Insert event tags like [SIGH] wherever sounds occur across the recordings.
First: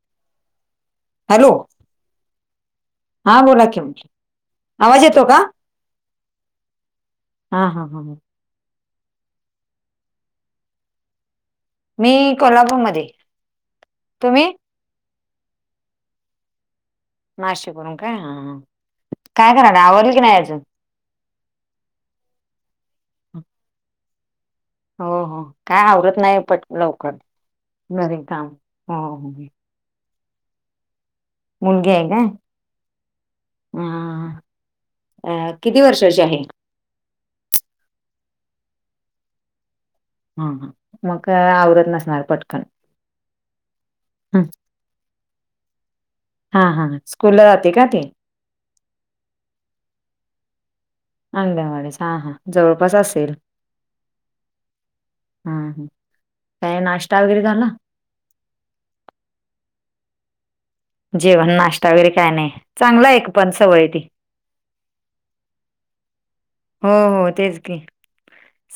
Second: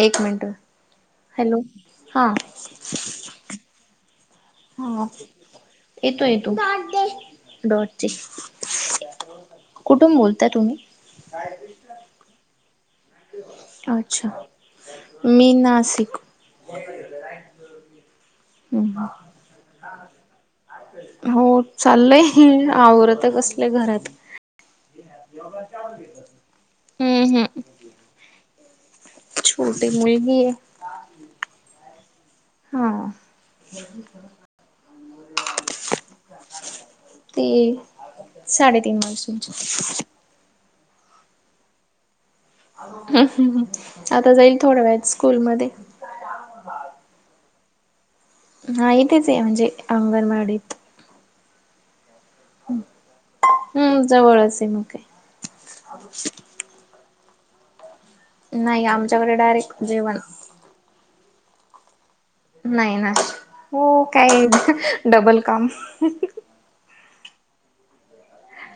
एक minute hello हा. हां बोलाकी. हा येतो, येतो डॉट दे, हा हा हा डॉटचे. हा. कुठुन बोलता तुम्ही? मी कोल्हापूरमध्ये. अच्छा, तुम्ही मी नाशिक. नाशिक वरून काय हा, काय कराला आवरल की नाही आजून? हो चाललंय आवरत कसले घरात. हो हो, काय आवरत नाही पटकण लवकर, हम्म हम्म घरी काम, हो [UNINTELLIGIBLE] छोटी मुलगीये. मुलगी हाय काय, हा. आ किती वर्षाची आहे? ते, साडे तीन वर्षाची. हा हा, मग आवरत नसणार पट [UNINTELLIGIBLE] आता जाईल थोड्या वेळात स्कूलमध्ये. हा हा स्कूल जाते का ती? हा इथेच आहे म्हणजे अंगणवाडीत. [UNINTELLIGIBLE] हा हा जवळपास असेल. हम्म जवळच आहे मग काय हा हम, काय नाश्ता वगैरे झाला? नाही आमच्याकडे डायरेक्ट जेवण. जेवण नाश्ता वगैरे काय नाही चांगला एक पण सवय हो ती. काय डबल काम. हो हो तेच की,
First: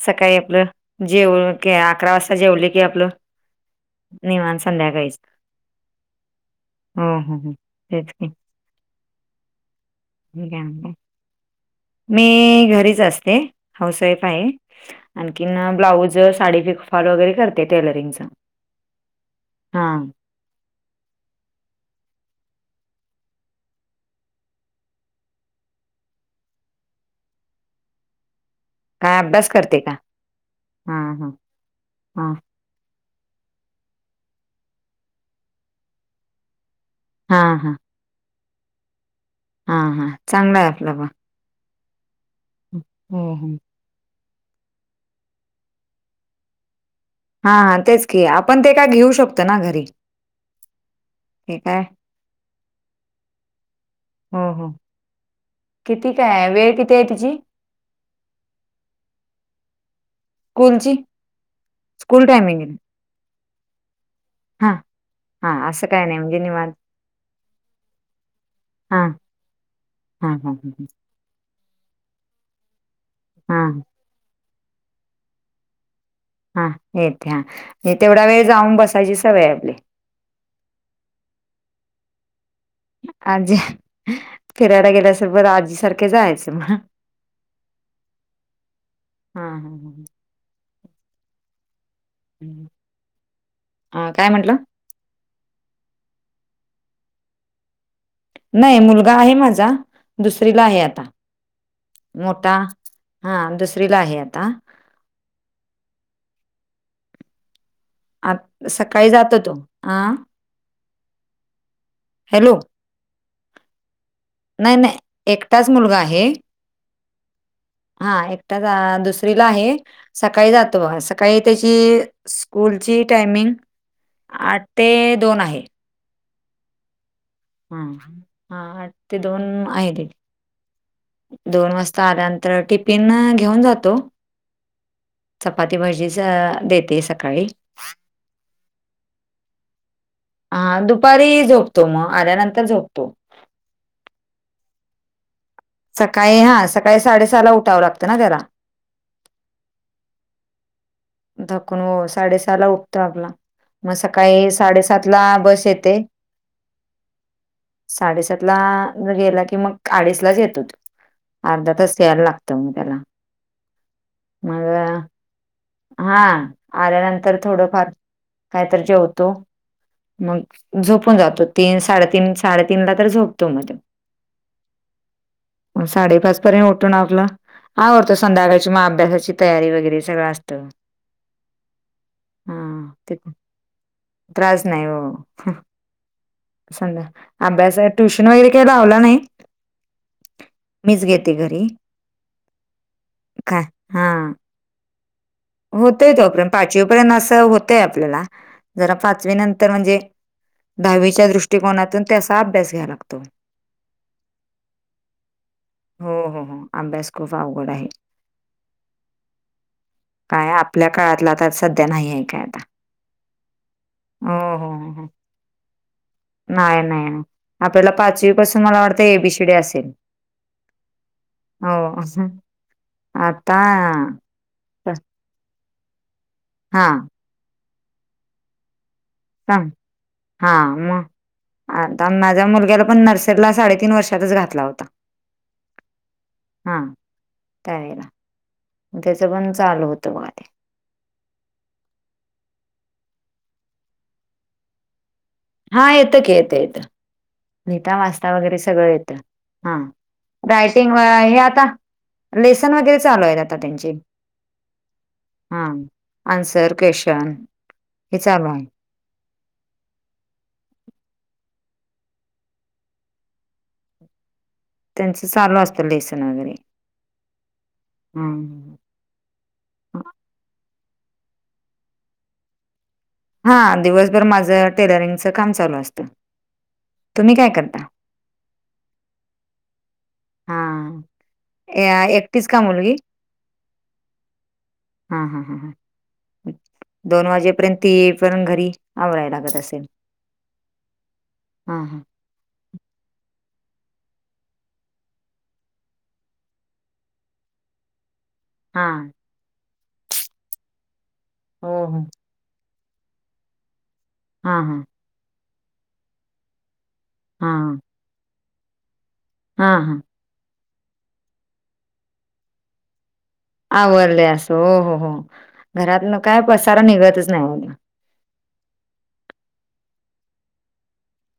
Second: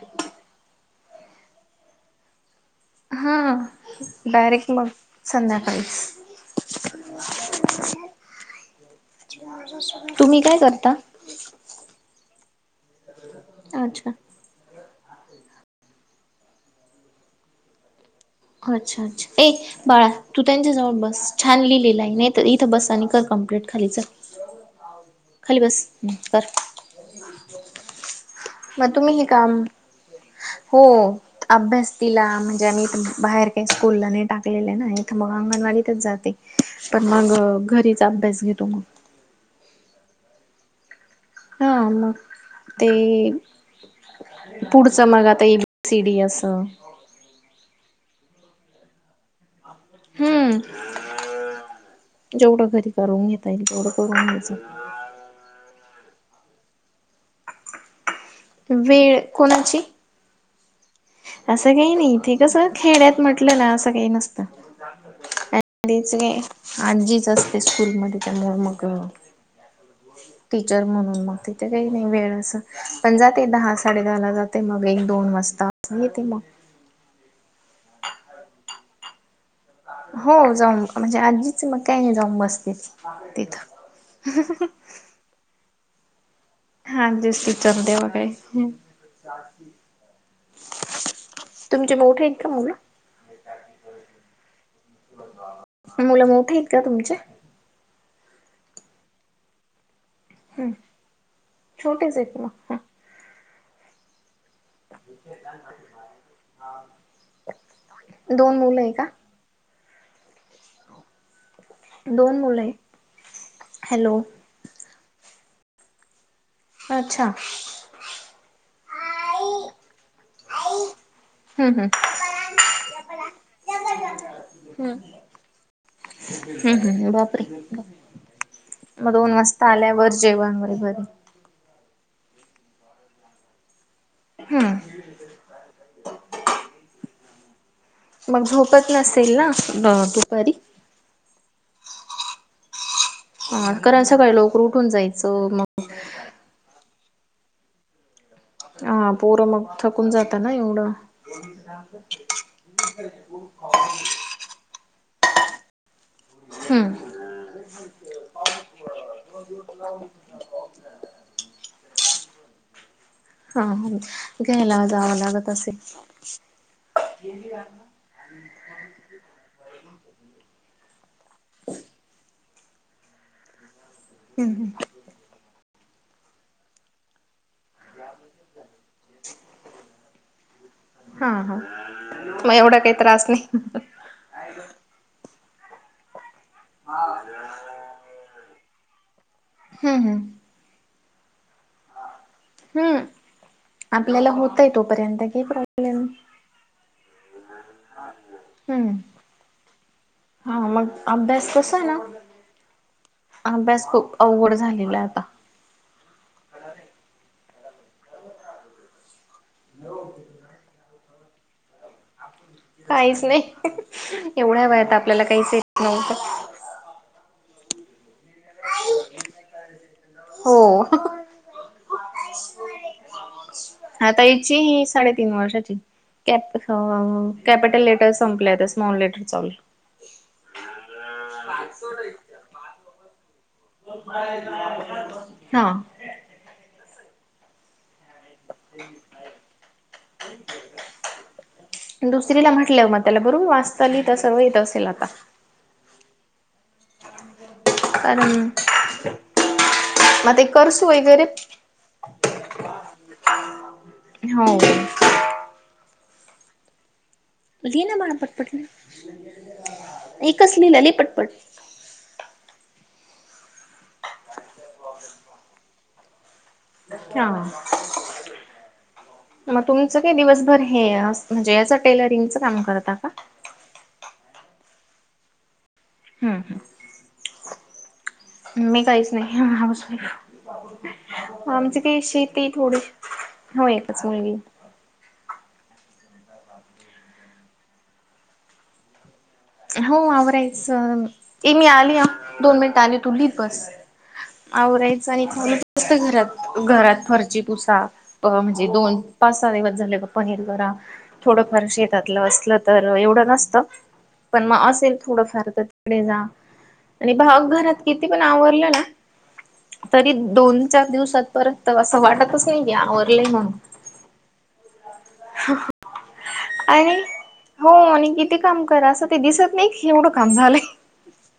सकाळी आपलं, जेव की अकरा वाज जेवले की आपलं, हा निवांत डायरेक्ट मग संध्याकाळीच. संध्याकाळीच हम हम् हम, तेच की. तुम्ही मी काय करता? म्हणते मी घरीच असते, हाऊस अच्छा. वाईफ आहे. आणखीन ब्लाऊज साडी पिकोफॉल वगैरे करते टेलरिंगच. अच्छा अच्छा ये हा बाळा तू त्यांच्याजवळ बस छान लिहिलेल आहे नाही तर इथं बस आणि कर कम्प्लीट खाली च खाली बस हम्म कर, मग तुम्ही काय हे अभ्यास काम करते का? हो, हा हा अभ्यास तीला हा म्हणजे आम्ही पण बाहेर स्कूल नाही टाकलेल आहे ना इथ मग अंगणवाडीतच जाते, पण हा मग हा घरी अभ्यास घेेतो मग. हा हां, चांगला आहे आपल म. हा मग, ते हो हो पुढच मग आता ए बी सी डी असं. हा तेच की आपण ते काय घेऊ शकतो ना घरी. हम्म, ते काय जेवढं घरी करून घेता येईल तेवढं करून हो घ्यायचं. हो. किती काय वेळ किती आहे तिची? वेळ कोणाची? स्कूलची? असं काही नाही स्कूल इथे टायमिंग कसं आहे. खेड्यात म्हटलं ना असं काही नसत. हा हा असं आणि काय नाही म्हणजे निवांत तेच आजीच असते स्कूल मध्ये [UNINTELLIGIBLE] मग हा. हां हां हां टीचर म्हणून मग तिथे काही नाही वेळ असं पण जाते दहा हां साडे दहा ला जाते मग एक दोन वाजता येते मग. हा येत हा, तेवढा वेळ जाऊन बसायची सवय आपली. हो जाऊन म्हणजे आजीच मग काय नाही जाऊन बसते. आजी, तिथं फिरायला गेल्या [UNINTELLIGIBLE] आजीसार का जायच म. हा आजीच टीचर देवा काय हां हां हां. तुमचे मोठे आहेत का हां. मुल? अ काय म्हंटलं? मुलं मोठी आहेत का तुमचे? नाही मुलगा आहे माझा. दुसरीला हं आहे आता. छोटेच आहेत मोठा- मग. हा दुसरीला आहे आता. दोन मुलं आहे का? आ-सकाळी जातो तो. आं? दोन हॅलो मुल येत. हॅलो. नाही नाही एकटाच मुलगा आहे. अच्छा. हा एकटा. दुसरीला आहे सकाळी जातो बघा सकाळी- सकाळी हं हं. त्याची स्कूलची टायमिंग आठ ते दोन आहे. हम् हम्. बाप- हं. हा आठ ते दोन वाजता आहे- आल्यावर जेवण वगैरे. दोन वाजता आल्यानंतर टिफिन घेऊन जातो. हम. चपाती भाजीच देते सकाळी. मग झोपत नसेल ना दुपारी? हा दुपारी झोपतो मग. आल्यानंतर झोपतो. हा कारण सकाळी लवकर उठून जायचं मग- सकाळी हा. सकाळी साडेसहाला उठावं लागतं ना त्याला? हा. पोरं मग थकून जाता ना एवढं? थकून हो. साडेसहा ला उठतो आपला म- काळी साडेसातला बस येते. हम. साडेसात ला गेला की मग अडीच लाच येतो तो. अर्धा तास यायला लागतो मग त्याला. हा ह. घ्यायला मग जावं लागत असेल? हा. आल्यानंतर थोडंफार काहीतरी जेवतो. मग झोपून जातो. तीन साडेतीन साडेतीन ला तर झोपतो म तो. हम्. हम्म. मग साडेपाच पर्यंत उठुन आपलं- आवरतो. संध्याकाळची म अभ्यासाची तयारी वगैरे सगळं असतं. हा, हां. मग एवढा हा काही ते त्रास नाही. त्रास नाही हो. समजा अभ्यास ट्युशन वगैरे तो लावला नाही. हम् हम. मीच घेते घरी. हम्म, काय हा आपल्याला होतय तोपर्यंत घेत राहा. होतय तोपर्यंत. पाचवीपर्यंत असं होतंय आपल्याला जरा हम्म पाचवी नंतर म्हणजे हा मग दहावीच्या अभ्यास कसा ना दृष्टकोनातून त्याचा अभ्यास घ्यावा लागतो. अभ्यास खूप अवघड झालेला आता हो, हो हो. अभ्यास खूप अवघड आहे. काय आपल्या काळातला आता सध्या नाही आहे. काय आता काहीच नाही. एवढ्या वयात आपल्याला काहीच येत नव्हतं. नाय नाय. आपल्याला पाचवी पासून मला वाटतं ए बी सी डी असेल. हो हो असं. आता तीही साडेतीन वर्षाची कॅपी हो हा हो कॅपिटल लेटर संपलं आता स्मॉल लेटर. चालू हं, हा मग आता माझ्या मुलग्याला पण नर्स रीला साडेतीन वर्षातच घातला होता. हा हा त्यावेळेला त्याच पण चालू होत बगा ते. दुसरीला म्हटल्याव मग त्याला बरोबर वाचता लिहिता सर्व येत असेल आता. हा येतं की. येतं येतं. लिहिता वाचता कारण वगैरे सगळं येत हा मग ते करसू रायटिंग वगैरे हे आता लेसन वगैरे चालू आहेत आता त्यांचे. हो हा, अन्सर क्वेशन लिही ना बाळा हे चालू पटपट आहे लिही. एकच लिहलं लिही पटपट. त्यांचं चालू असतं लेसन वगैरे हा मग तुमचं ह काय दिवसभर हे म्हणजे अस टेलरिंगच काम करता का? हा दिवसभर माझं टेलरिंगच काम चालू असतं. हम्म हम्म. तुम्ही काय कर मी काहीच नाही. हाऊस हां, वाइफ. आमची ए काही शेती एकटीच हे का थोडी मुलगी? हो एकच मुलगी. हा हां ह ह दोन वाजेपर्यंत ती येईपर्यंत घरी आवरायला लागत असल. हो आवरायचं. ए मी हां, आली आ हां. दोन मिनिट आली तु लिहित बस. आवरायचं आणि कोणचं नसतं घरात. घरात फरशी पुसा. अ म्हणजे दोन, हां, पाच, सहा दिवस झाले जरा थोडंफार हो, हो. शेतातलं असल तर एवढं नसतं. पण हां, मग हां. असेल थोडंफार तर तिकडे जा आणि पहा हां, घरात किती पण आवरलं ना हां, हां. तरी दोन, चार दिवसात परत असं वाटतच नाही की आवरलंय म्हणून. आवरले आसं हो हो हो. घरातन काय पसारा आणि निघतच नाही. हो आणि किती काम करा असं ते दिसत नाही हेवढं काम झालंय.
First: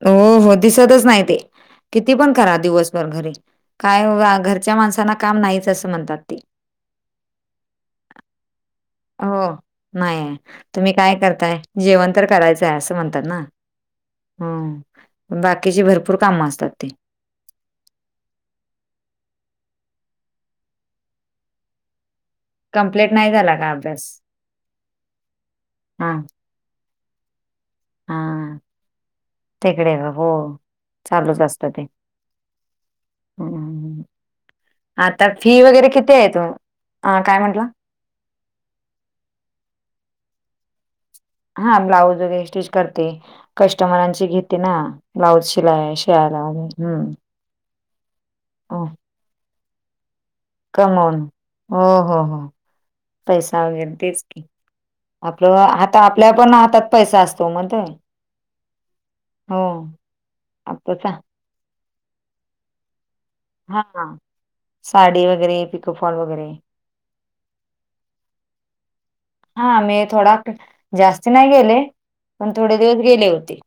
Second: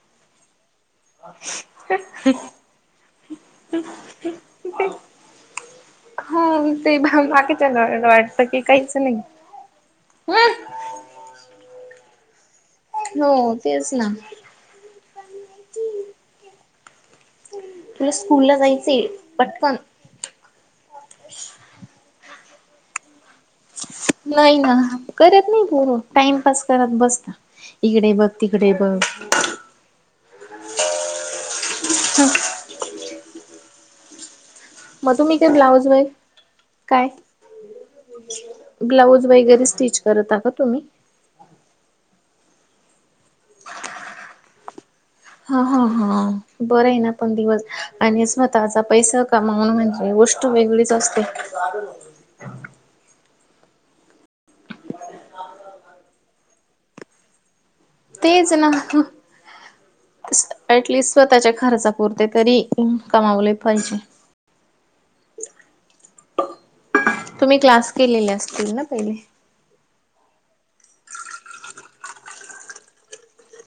हो हो दिसतच नाही ते. किती पण करा दिवसभर घरी. काय घरच्या माणसांना काम नाहीच असं म्हण हा ते बाकी बाकीच्यांना वाटत की काहीच नाही हो, नाही आहे. तुम्ही काय करताय? जेवण तर करायचंय आस म्हणतात ना हो तेच ना अ बाकीची भरपूर कामं असतात ती. तुला स्कूलला जायचं आहे पटकन. कम्पलेट नाही झाला. का अभ्यास? नाही ना. करत नाही पोरं. हा टाइमपास करत बसता. इकडे बघ तिकडे बघ. तीकडे हो चालूच असतं ते. [UNINTELLIGIBLE] ह मग आता तुम्ही काय फी ब्लाऊज वगैरे व किती आहेत ओ हा काय म्हटला? ब्लाऊज वगैरे स्टिच करता का तुम्ही? हा ब्लाऊज वगैरे स्टिच करते. कस्टमरांची घेते ना. ब्लाऊज हा, हा, शिलाय हा, शिवायला वगैरे बरं आहे हं ना पण दिवस आणि स्वतःचा हो, पैसा कमावन म्हणजे गो ष्ट वेगळीच कमवून असते. हो हो, हो. पैसा वगैरे तेच की आपलं आता आपल्या पण हातात पैसा आसतो म्हणत तेच ना आपलं का ऍटलीस्ट त्याच्या खर्चा पुुरते तरी कमावले हा पाहिजे साडी वगैरे पिकफॉल वगैरे तुम्ही क्लास केलेले आसतील ना पहिले? हा मी थोडा जास्ती नाय गेले पण थोडे दिवस गेले होते.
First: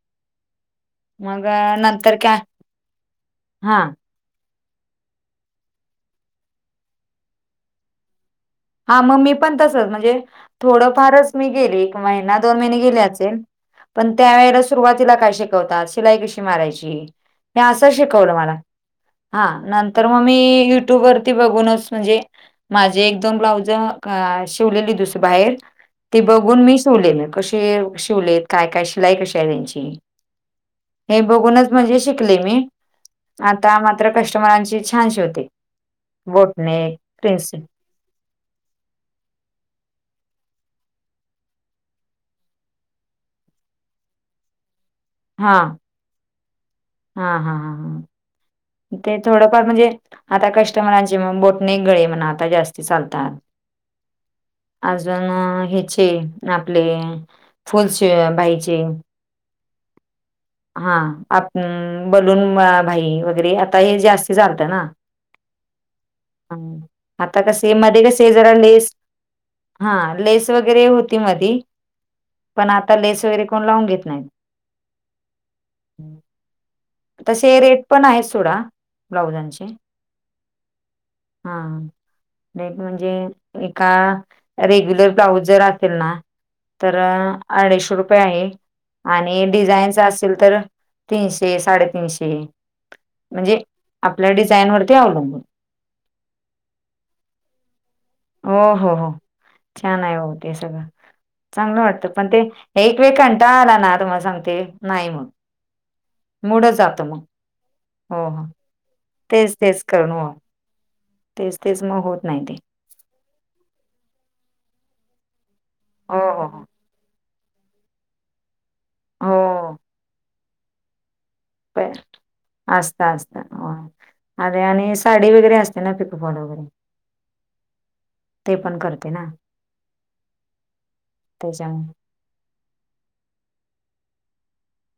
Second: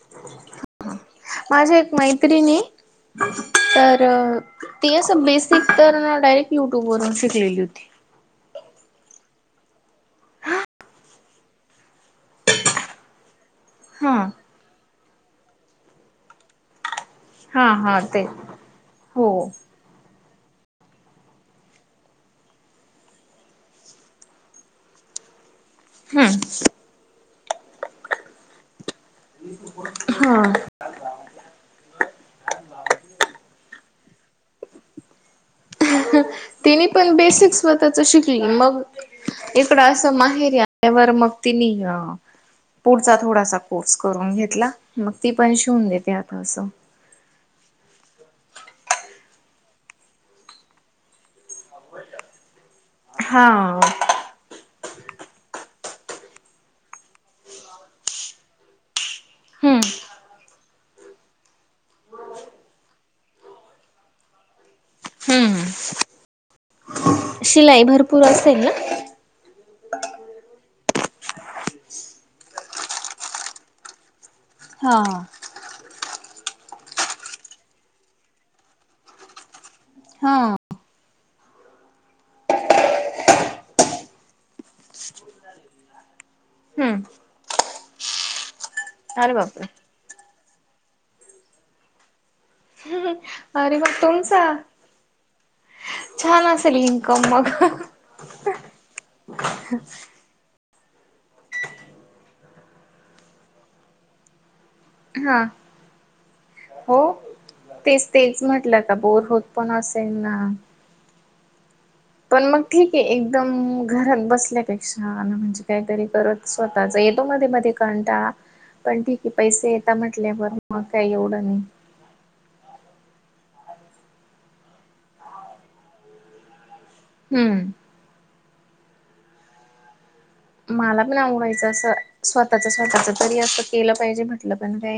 हा मग माझी अ, एक नंतर काय मैत्रिणी ये हा तर ती असं बेसिक करून डायरेक्ट युट्यूब वरून शिकलेली होती. हा म मी पण तसच म्हणजे थोडफारच मी गेली एक महिना दोन महिने गेली आचेन पण हा त्यावेळेला सुरुवातीला काय शिकवतात शिलाई कशी मारायची हे हा असं हा ते शिकवलं मला हो हा नंत तर मी युट्यूब वरती बघूनच म्हणजे माझे पण ब्लाऊज शिवलेली दुसरी बाहेर ती हम्म बघून मी शिवलेले कशे शिवलेत काय काय शिलाई कशी आहे त्यांची हा. हे बघूनच म्हणजे शिकले मी आता मात्र कस्टमरांची छान शिवते. तिनी पण बेसिक स्व ताच शिकली मग इकडं असं माहेरी आल्यावर मग तिनी अ पुढचा थोडासा कोर्स करून घेतला मग ती पण शिवून देते आता असं. हा, हा, हा, हा ते थोडंफार म्हणजे आता कस्टमरांची म बोट नेक गळे म्हणा आता जास्ती चालता हा आजून हेचे आपले फुल स्लीव्ह बाहीचे हम्म हा आप हम् बलून बाही वगैरे आता हे जास्तीच चालतं ना हम्म आता कसे शिलाई मधे भरपूर कसे जरा असेल ना लेस हा लेस वगैरे होती मधी पण आता लेस वगैरे कोण लावून घेत नाहीत. हा. हम्म तसे रेट पण आहेत सोडा ब्लाउजांचे हा हां रेट म्हणजे एका रेग्युलर ब्लाऊज जर असेल ना तर हम्म अडीशे रुपये आहे अरे आणि बापरे डिझाईनचा असेल तर तीनशे साडेतीनशे म्हणजे अरे मग आपल्या तुमचा डिझाईन वरती अवलंबून छान असेल इन्कम मग. हो हो हो छान आहे ओ ते सगळं. चांगलं वाटतं पण ते एक वेळ कंटाळा आला ना तुम्हाला सांगते नाही म हा हो तेच हो तेच हो म्हटलं का बोर होत तेच पण तेच करून असेल हो ना? तेच तेच मग होत पण नाही ते मग ठीक ये एकदम घरात बसल्यापेक्षा ना म्हणजे काय तरी हो हो करत स्वतः येतो मध्ये मध्ये कंटाळा पण ठीक आहे हो पैसे येत म्हटल्यावर मग काय एवढं नाही. असत असत. अरे आणि साडी वगरे असते ना पिकफॉल वगैरे हम्म ते पण करते ना. मला पण आवडायचं त्याच्यामुळे असं स्वतःच स्वतःच तरी असं केलं पाहिजे म्हटलं पण काही